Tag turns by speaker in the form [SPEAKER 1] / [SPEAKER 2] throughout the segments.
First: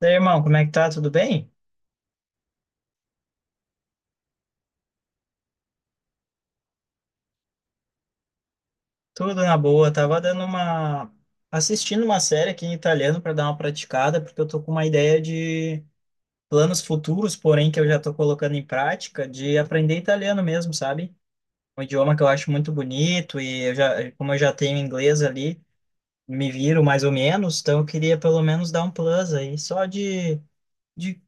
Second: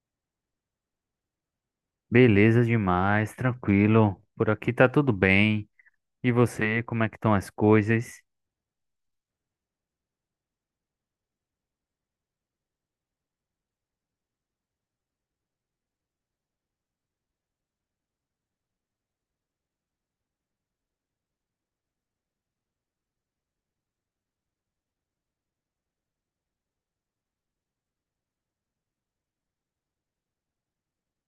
[SPEAKER 1] E aí, irmão, como é que tá? Tudo bem?
[SPEAKER 2] Beleza demais, tranquilo. Por aqui tá tudo bem. E você, como é que estão as coisas?
[SPEAKER 1] Tudo na boa. Tava dando uma assistindo uma série aqui em italiano para dar uma praticada, porque eu tô com uma ideia de planos futuros, porém que eu já tô colocando em prática, de aprender italiano mesmo, sabe? Um idioma que eu acho muito bonito e eu já, como eu já tenho inglês ali, me viro mais ou menos, então eu queria pelo menos dar um plus aí, só de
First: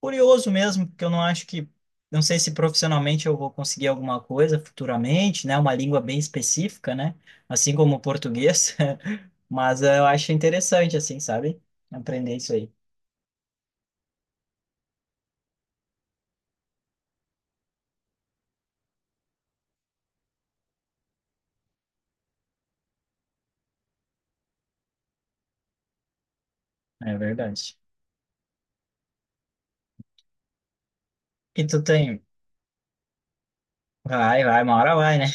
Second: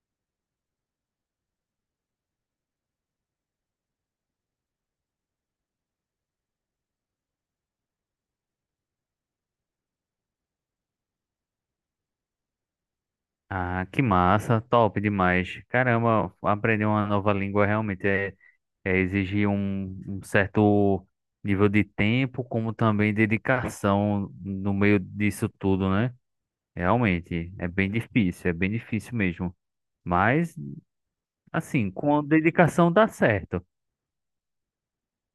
[SPEAKER 1] curioso mesmo, porque eu não acho que, não sei se profissionalmente eu vou conseguir alguma coisa futuramente, né? Uma língua bem específica, né? Assim como o português, mas eu acho interessante, assim, sabe? Aprender isso aí.
[SPEAKER 2] Ah, que massa, top demais. Caramba, aprender uma nova língua realmente é exigir um certo nível de tempo, como também dedicação no meio disso tudo, né?
[SPEAKER 1] É
[SPEAKER 2] Realmente,
[SPEAKER 1] verdade.
[SPEAKER 2] é bem difícil mesmo. Mas,
[SPEAKER 1] E tu
[SPEAKER 2] assim,
[SPEAKER 1] tem,
[SPEAKER 2] com dedicação dá certo.
[SPEAKER 1] vai, vai, uma hora vai, né?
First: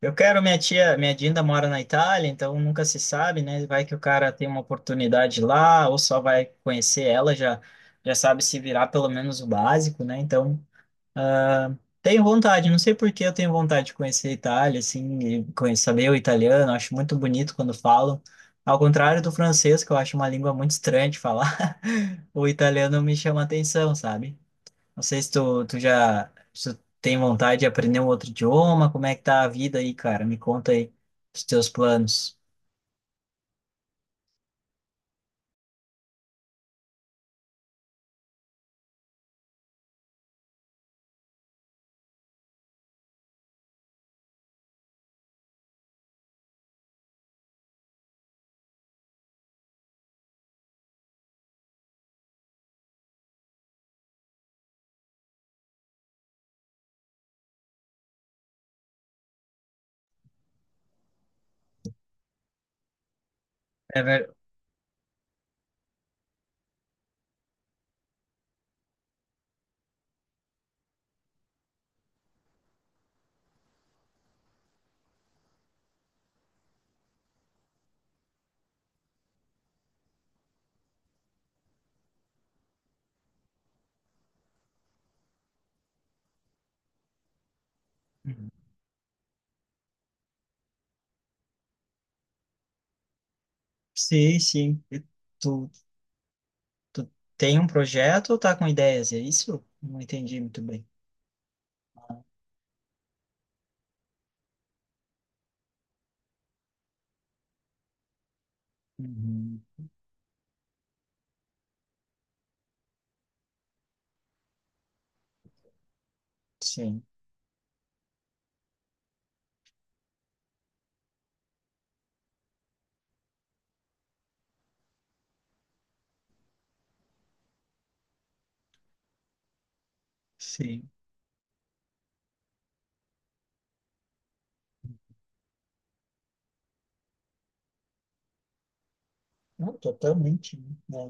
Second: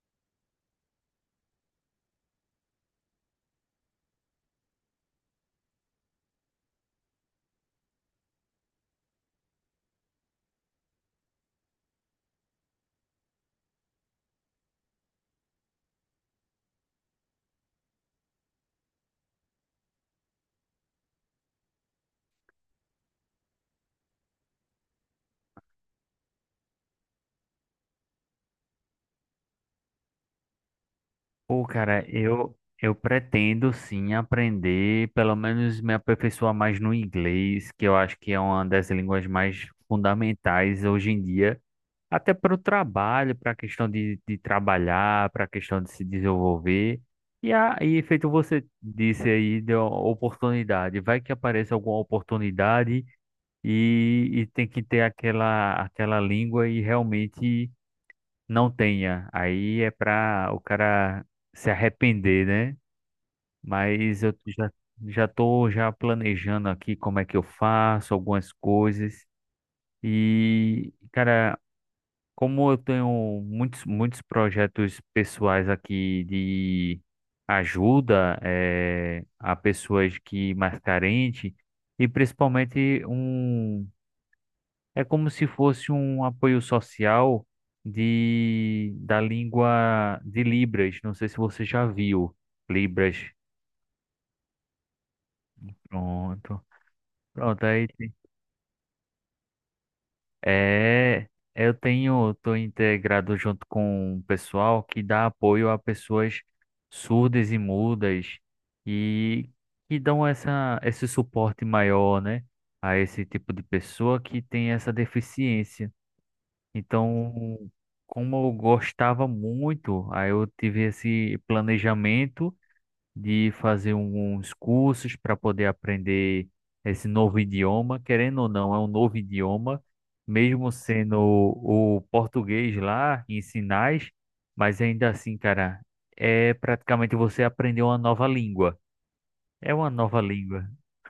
[SPEAKER 1] Eu quero, minha tia, minha Dinda mora na Itália, então nunca se sabe, né? Vai que o cara tem uma oportunidade lá, ou só vai conhecer ela, já, já sabe se virar pelo menos o básico, né? Então. Ah, tenho vontade, não sei por que eu tenho vontade de conhecer a Itália, assim, e saber o italiano, acho muito bonito quando falam. Ao contrário do francês, que eu acho uma língua muito estranha de falar, o italiano me chama a atenção, sabe? Não sei se tu, tu já se tu tem vontade de aprender um outro idioma, como é que tá a vida aí, cara? Me conta aí os
[SPEAKER 2] Pô,
[SPEAKER 1] teus
[SPEAKER 2] cara,
[SPEAKER 1] planos.
[SPEAKER 2] eu pretendo sim aprender, pelo menos me aperfeiçoar mais no inglês, que eu acho que é uma das línguas mais fundamentais hoje em dia, até para o trabalho, para a questão de trabalhar, para a questão de se desenvolver. E aí, feito você disse aí, deu oportunidade. Vai que apareça alguma oportunidade e tem que ter aquela língua e realmente não tenha. Aí é pra o cara se arrepender, né?
[SPEAKER 1] É
[SPEAKER 2] Mas
[SPEAKER 1] ver...
[SPEAKER 2] eu já, já tô já planejando aqui como é que eu faço algumas coisas. E, cara, como eu tenho muitos projetos pessoais aqui de ajuda a pessoas que mais carentes, e principalmente é como se fosse um apoio social de da língua de Libras. Não sei se você já viu Libras.
[SPEAKER 1] Sim, sim. E tu,
[SPEAKER 2] Pronto.
[SPEAKER 1] tu tem
[SPEAKER 2] Pronto,
[SPEAKER 1] um projeto ou tá com ideias? É isso? Não entendi muito bem.
[SPEAKER 2] é, eu tenho, tô integrado junto com o pessoal que dá apoio a pessoas surdas e mudas e
[SPEAKER 1] Uhum.
[SPEAKER 2] que dão essa esse suporte maior, né, a esse tipo de pessoa que tem essa deficiência.
[SPEAKER 1] Sim.
[SPEAKER 2] Então, como eu gostava muito, aí eu tive esse planejamento de fazer uns cursos para poder aprender esse novo idioma. Querendo ou não, é um novo idioma, mesmo
[SPEAKER 1] Sim.
[SPEAKER 2] sendo o português lá em sinais, mas ainda assim, cara, é praticamente você aprender uma nova língua.
[SPEAKER 1] Não,
[SPEAKER 2] É uma nova
[SPEAKER 1] totalmente,
[SPEAKER 2] língua.
[SPEAKER 1] né?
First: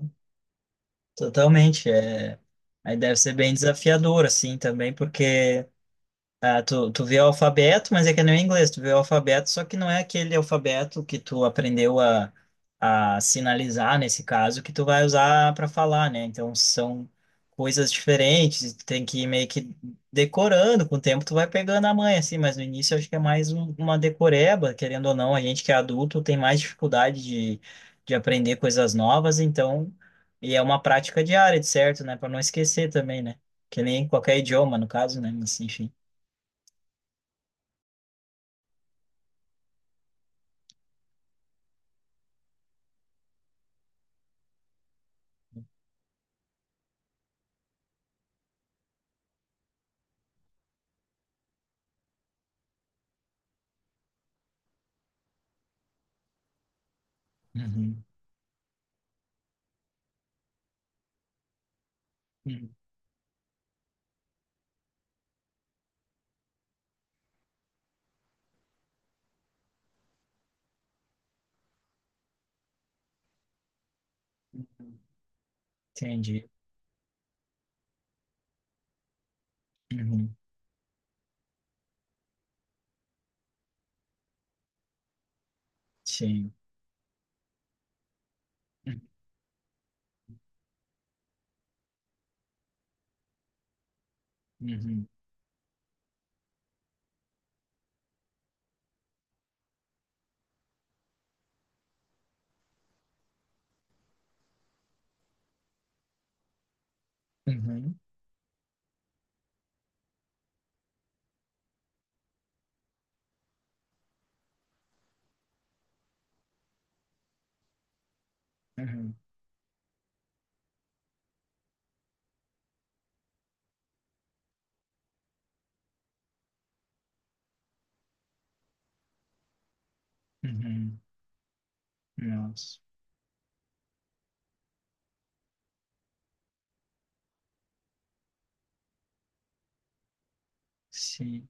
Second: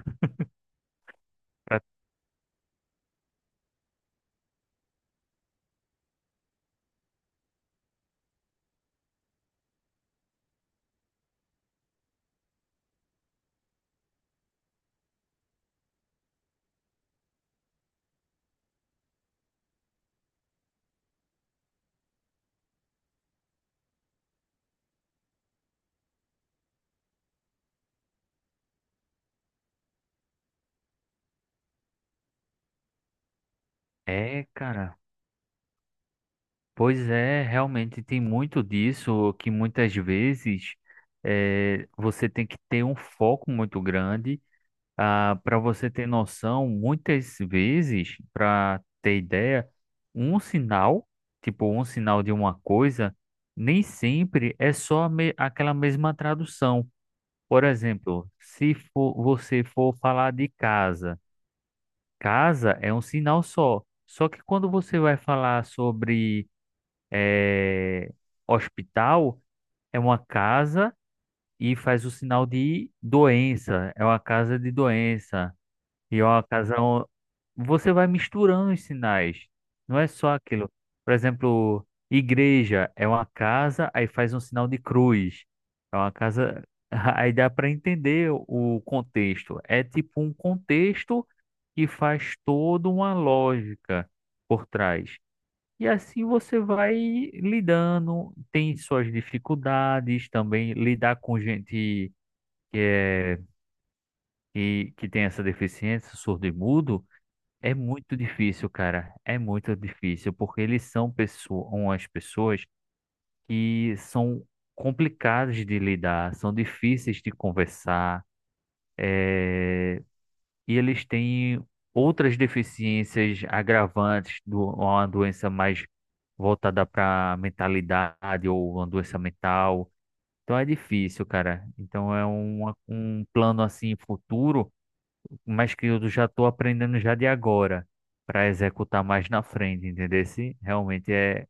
[SPEAKER 2] Pra-
[SPEAKER 1] Totalmente. Aí deve ser bem desafiador, assim, também, porque. Ah, tu vê o alfabeto, mas é que não é inglês. Tu vê o alfabeto, só que não é aquele alfabeto que tu aprendeu a sinalizar, nesse caso, que tu vai usar para falar, né? Então são coisas diferentes. Tu tem que ir meio que decorando. Com o tempo tu vai pegando a manha, assim. Mas no início eu acho que é mais uma decoreba, querendo ou não. A gente que é adulto tem mais dificuldade de aprender coisas novas, então. E é uma prática diária, de certo, né? Para não esquecer também, né? Que nem qualquer
[SPEAKER 2] É,
[SPEAKER 1] idioma, no
[SPEAKER 2] cara.
[SPEAKER 1] caso, né? Mas enfim.
[SPEAKER 2] Pois é, realmente tem muito disso que muitas vezes você tem que ter um foco muito grande para você ter noção. Muitas vezes, para ter ideia, um sinal, tipo um sinal de uma coisa, nem sempre é só aquela mesma tradução. Por
[SPEAKER 1] Uhum,
[SPEAKER 2] exemplo, se for, você for falar de casa, casa
[SPEAKER 1] uhum,
[SPEAKER 2] é um sinal só. Só que quando você vai falar sobre é, hospital é uma casa e faz o sinal de doença. É uma casa de
[SPEAKER 1] uhum.
[SPEAKER 2] doença. E é uma
[SPEAKER 1] Entendi.
[SPEAKER 2] casa. Você vai misturando os sinais. Não é só
[SPEAKER 1] Uhum,
[SPEAKER 2] aquilo. Por exemplo, igreja é uma casa, aí faz um sinal de cruz. É uma
[SPEAKER 1] sim.
[SPEAKER 2] casa. Aí dá para entender o
[SPEAKER 1] Uhum,
[SPEAKER 2] contexto. É tipo um contexto que faz toda uma lógica por
[SPEAKER 1] uhum,
[SPEAKER 2] trás. E assim você vai lidando, tem suas dificuldades também, lidar com gente que é que tem essa deficiência, surdo e mudo, é
[SPEAKER 1] uhum,
[SPEAKER 2] muito difícil, cara. É muito difícil, porque eles são pessoas, umas pessoas que são complicadas de lidar, são difíceis de conversar,
[SPEAKER 1] uhum,
[SPEAKER 2] e eles têm outras deficiências agravantes do uma doença mais voltada para mentalidade ou uma doença mental. Então é
[SPEAKER 1] uhum.
[SPEAKER 2] difícil, cara. Então é um,
[SPEAKER 1] Nossa,
[SPEAKER 2] um plano assim futuro, mas que eu já estou aprendendo já de agora para executar mais na frente, entendeu? Se realmente é,
[SPEAKER 1] sim.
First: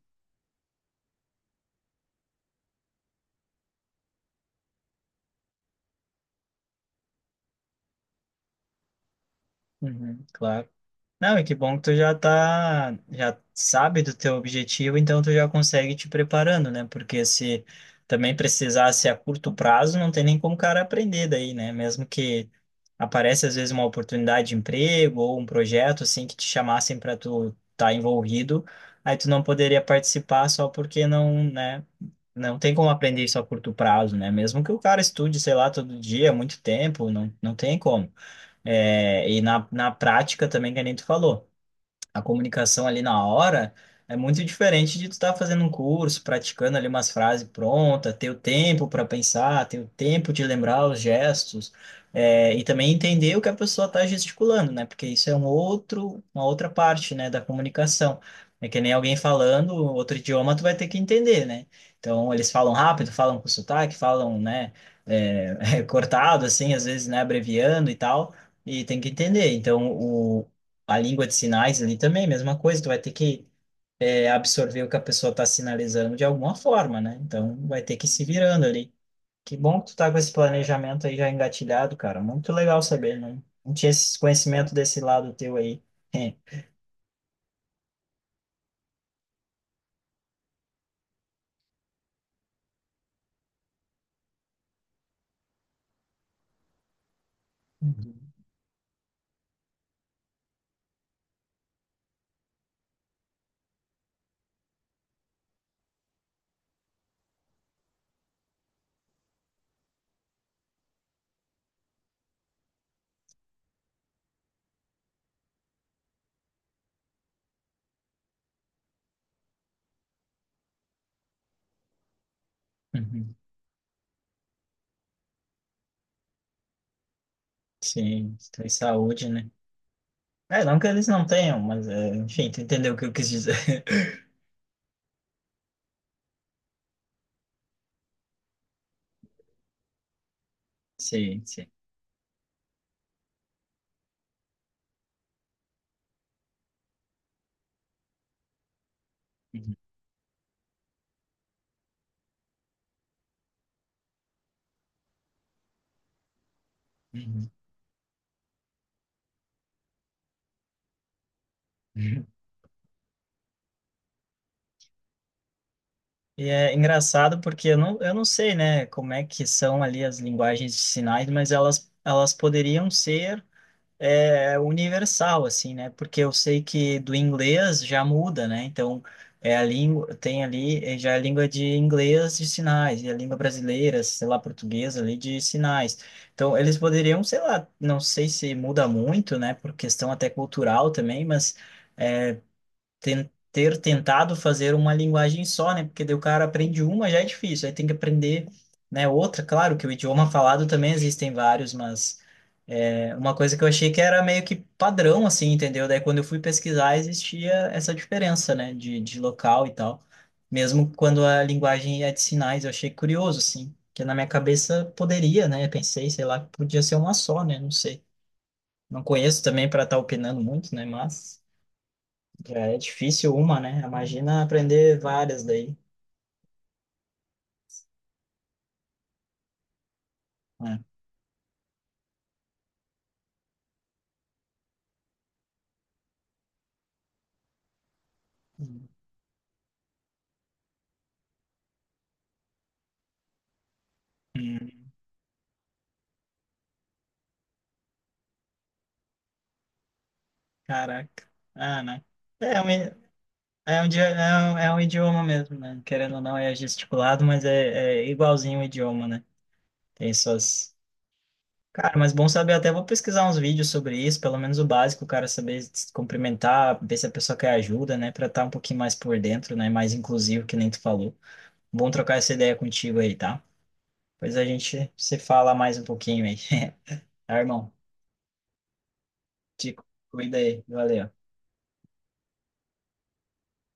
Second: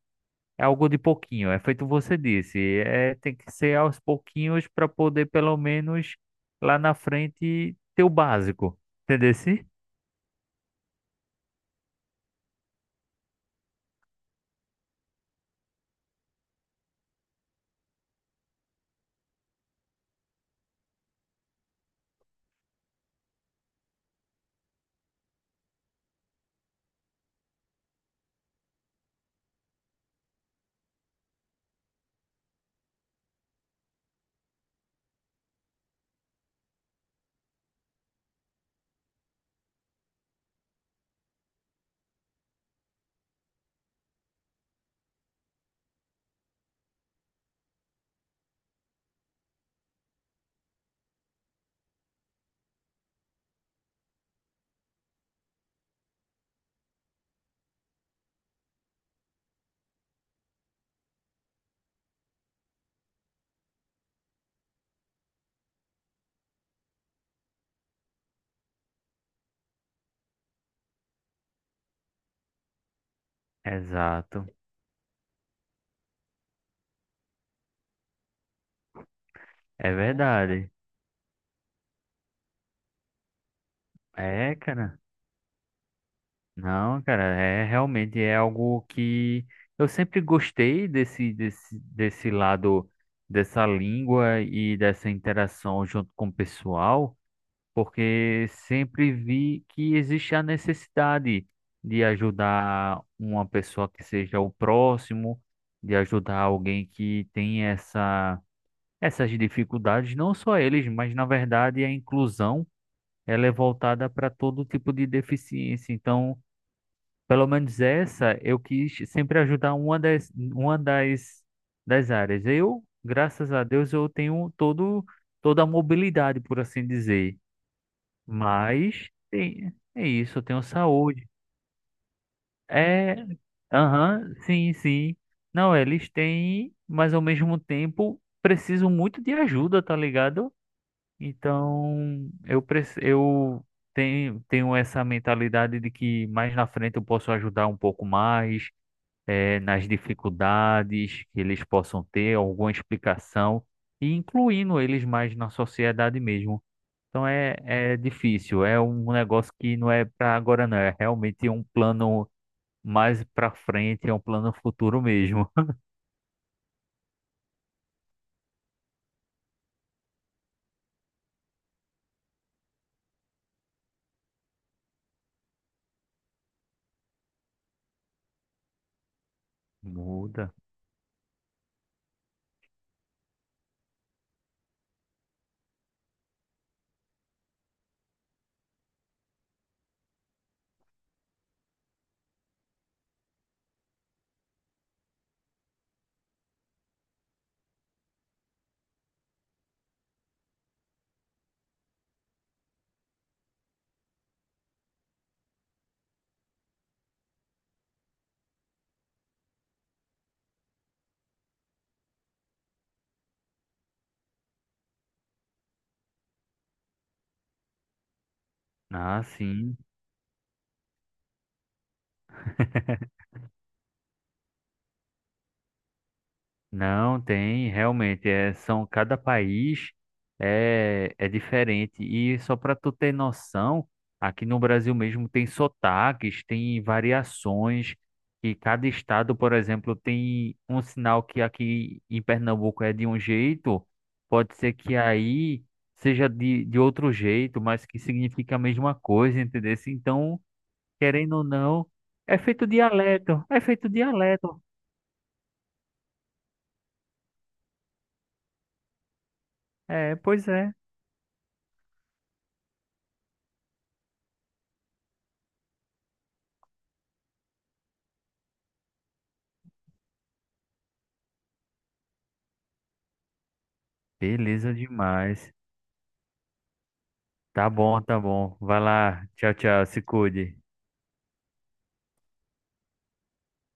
[SPEAKER 2] é algo de pouquinho, é feito você disse, é tem que ser aos pouquinhos para poder pelo menos lá na frente ter o básico, entendeu? Se?
[SPEAKER 1] Uhum, claro. Não, e que bom que tu já tá, já sabe do teu objetivo, então tu já consegue te preparando, né? Porque se também precisasse a curto prazo, não tem nem como o cara aprender daí, né? Mesmo que aparece às vezes uma oportunidade de emprego ou um projeto assim que te chamassem para tu estar envolvido, aí tu não poderia participar só porque não, né? Não tem como aprender isso a curto prazo, né? Mesmo que o cara estude, sei lá, todo dia, muito tempo, não, não tem como. É, e na prática também, que nem tu falou a comunicação ali na hora é muito diferente de tu estar fazendo um curso, praticando ali umas frases prontas, ter o tempo para pensar, ter o tempo de lembrar os gestos, e também entender o que a pessoa está gesticulando, né? Porque isso é um outro, uma outra parte, né, da comunicação. É que nem alguém falando outro idioma, tu vai ter que entender, né? Então, eles falam rápido, falam com sotaque, falam, né, cortado, assim, às vezes, né, abreviando e tal e tem que entender. Então, o a língua de sinais ali também, mesma coisa, tu vai ter que
[SPEAKER 2] Exato,
[SPEAKER 1] absorver o que a pessoa está sinalizando de alguma forma, né? Então vai ter que ir se virando ali. Que bom que
[SPEAKER 2] é
[SPEAKER 1] tu tá com esse
[SPEAKER 2] verdade.
[SPEAKER 1] planejamento aí já engatilhado, cara. Muito legal saber, não, não tinha esse
[SPEAKER 2] É,
[SPEAKER 1] conhecimento
[SPEAKER 2] cara.
[SPEAKER 1] desse lado teu aí. É.
[SPEAKER 2] Não, cara, realmente é algo que eu sempre gostei desse lado dessa língua e dessa interação junto com o pessoal,
[SPEAKER 1] Uhum.
[SPEAKER 2] porque sempre vi que existe a necessidade de ajudar uma pessoa que seja o próximo, de ajudar alguém que tem essas dificuldades, não só eles, mas na verdade a inclusão ela é voltada para todo tipo de deficiência. Então, pelo menos essa eu quis sempre ajudar das áreas. Eu,
[SPEAKER 1] Uhum.
[SPEAKER 2] graças a Deus, toda a mobilidade, por assim dizer.
[SPEAKER 1] Sim, tem
[SPEAKER 2] Mas
[SPEAKER 1] saúde, né?
[SPEAKER 2] tem, é isso, eu tenho
[SPEAKER 1] É, não que eles não
[SPEAKER 2] saúde.
[SPEAKER 1] tenham, mas é, enfim, tu entendeu o que eu
[SPEAKER 2] É,
[SPEAKER 1] quis dizer.
[SPEAKER 2] aham, sim, sim. Não, eles têm, mas ao mesmo tempo precisam muito de ajuda, tá ligado?
[SPEAKER 1] Sim, sim.
[SPEAKER 2] Então, eu tenho, tenho essa mentalidade de que mais na frente eu posso ajudar um pouco mais
[SPEAKER 1] Uhum.
[SPEAKER 2] nas dificuldades que eles possam ter, alguma explicação, e incluindo eles mais na sociedade mesmo. Então é difícil, é um negócio que não é para agora, não, é realmente um
[SPEAKER 1] Uhum.
[SPEAKER 2] plano mais para frente, é um plano futuro mesmo.
[SPEAKER 1] E é engraçado porque eu não sei, né, como é que são ali as linguagens de sinais, mas elas poderiam ser universal, assim, né? Porque eu sei que do inglês já muda, né? Então, é a língua, tem
[SPEAKER 2] Muda.
[SPEAKER 1] ali já é a língua de inglês de sinais, e a língua brasileira, sei lá, portuguesa ali de sinais. Então, eles poderiam, sei lá, não sei se muda muito, né, por questão até cultural também, mas ter tentado fazer uma linguagem só, né? Porque daí o cara aprende uma, já é difícil, aí tem que aprender, né, outra. Claro que o idioma falado também existem vários, mas é uma coisa que eu achei que era meio que padrão, assim, entendeu? Daí quando eu fui pesquisar, existia essa diferença, né, de local e tal. Mesmo quando a linguagem é de sinais, eu achei curioso, assim. Que na minha cabeça poderia, né? Pensei, sei lá, que podia ser uma só, né? Não sei. Não
[SPEAKER 2] Ah,
[SPEAKER 1] conheço também
[SPEAKER 2] sim.
[SPEAKER 1] para estar opinando muito, né? Mas. Já é difícil uma, né? Imagina aprender várias daí.
[SPEAKER 2] Não tem, realmente, são cada país
[SPEAKER 1] Né?
[SPEAKER 2] é diferente. E só para tu ter noção, aqui no Brasil mesmo tem sotaques, tem variações, e cada estado, por exemplo, tem um sinal que aqui em Pernambuco é de um jeito, pode ser
[SPEAKER 1] Hum.
[SPEAKER 2] que aí seja de outro jeito, mas que significa a mesma coisa, entendeu? Então,
[SPEAKER 1] Caraca.
[SPEAKER 2] querendo ou
[SPEAKER 1] Ah,
[SPEAKER 2] não,
[SPEAKER 1] né?
[SPEAKER 2] é
[SPEAKER 1] É é
[SPEAKER 2] feito
[SPEAKER 1] um, i-
[SPEAKER 2] dialeto, é
[SPEAKER 1] é um,
[SPEAKER 2] feito
[SPEAKER 1] idi-
[SPEAKER 2] dialeto.
[SPEAKER 1] é um idioma mesmo, né? Querendo ou não, é gesticulado, mas é igualzinho o idioma, né? Tem
[SPEAKER 2] É, pois é.
[SPEAKER 1] suas. Cara, mas bom saber, até vou pesquisar uns vídeos sobre isso, pelo menos o básico, o cara saber se cumprimentar, ver se a pessoa quer ajuda, né? Pra estar um pouquinho mais por dentro, né? Mais inclusivo, que nem tu falou. Bom trocar essa ideia contigo aí, tá? Pois a
[SPEAKER 2] Beleza
[SPEAKER 1] gente se fala
[SPEAKER 2] demais.
[SPEAKER 1] mais um pouquinho aí. Tá,
[SPEAKER 2] Tá
[SPEAKER 1] irmão?
[SPEAKER 2] bom, tá bom. Vai lá. Tchau,
[SPEAKER 1] Te
[SPEAKER 2] tchau. Se
[SPEAKER 1] cuida
[SPEAKER 2] cuide.
[SPEAKER 1] aí. Valeu.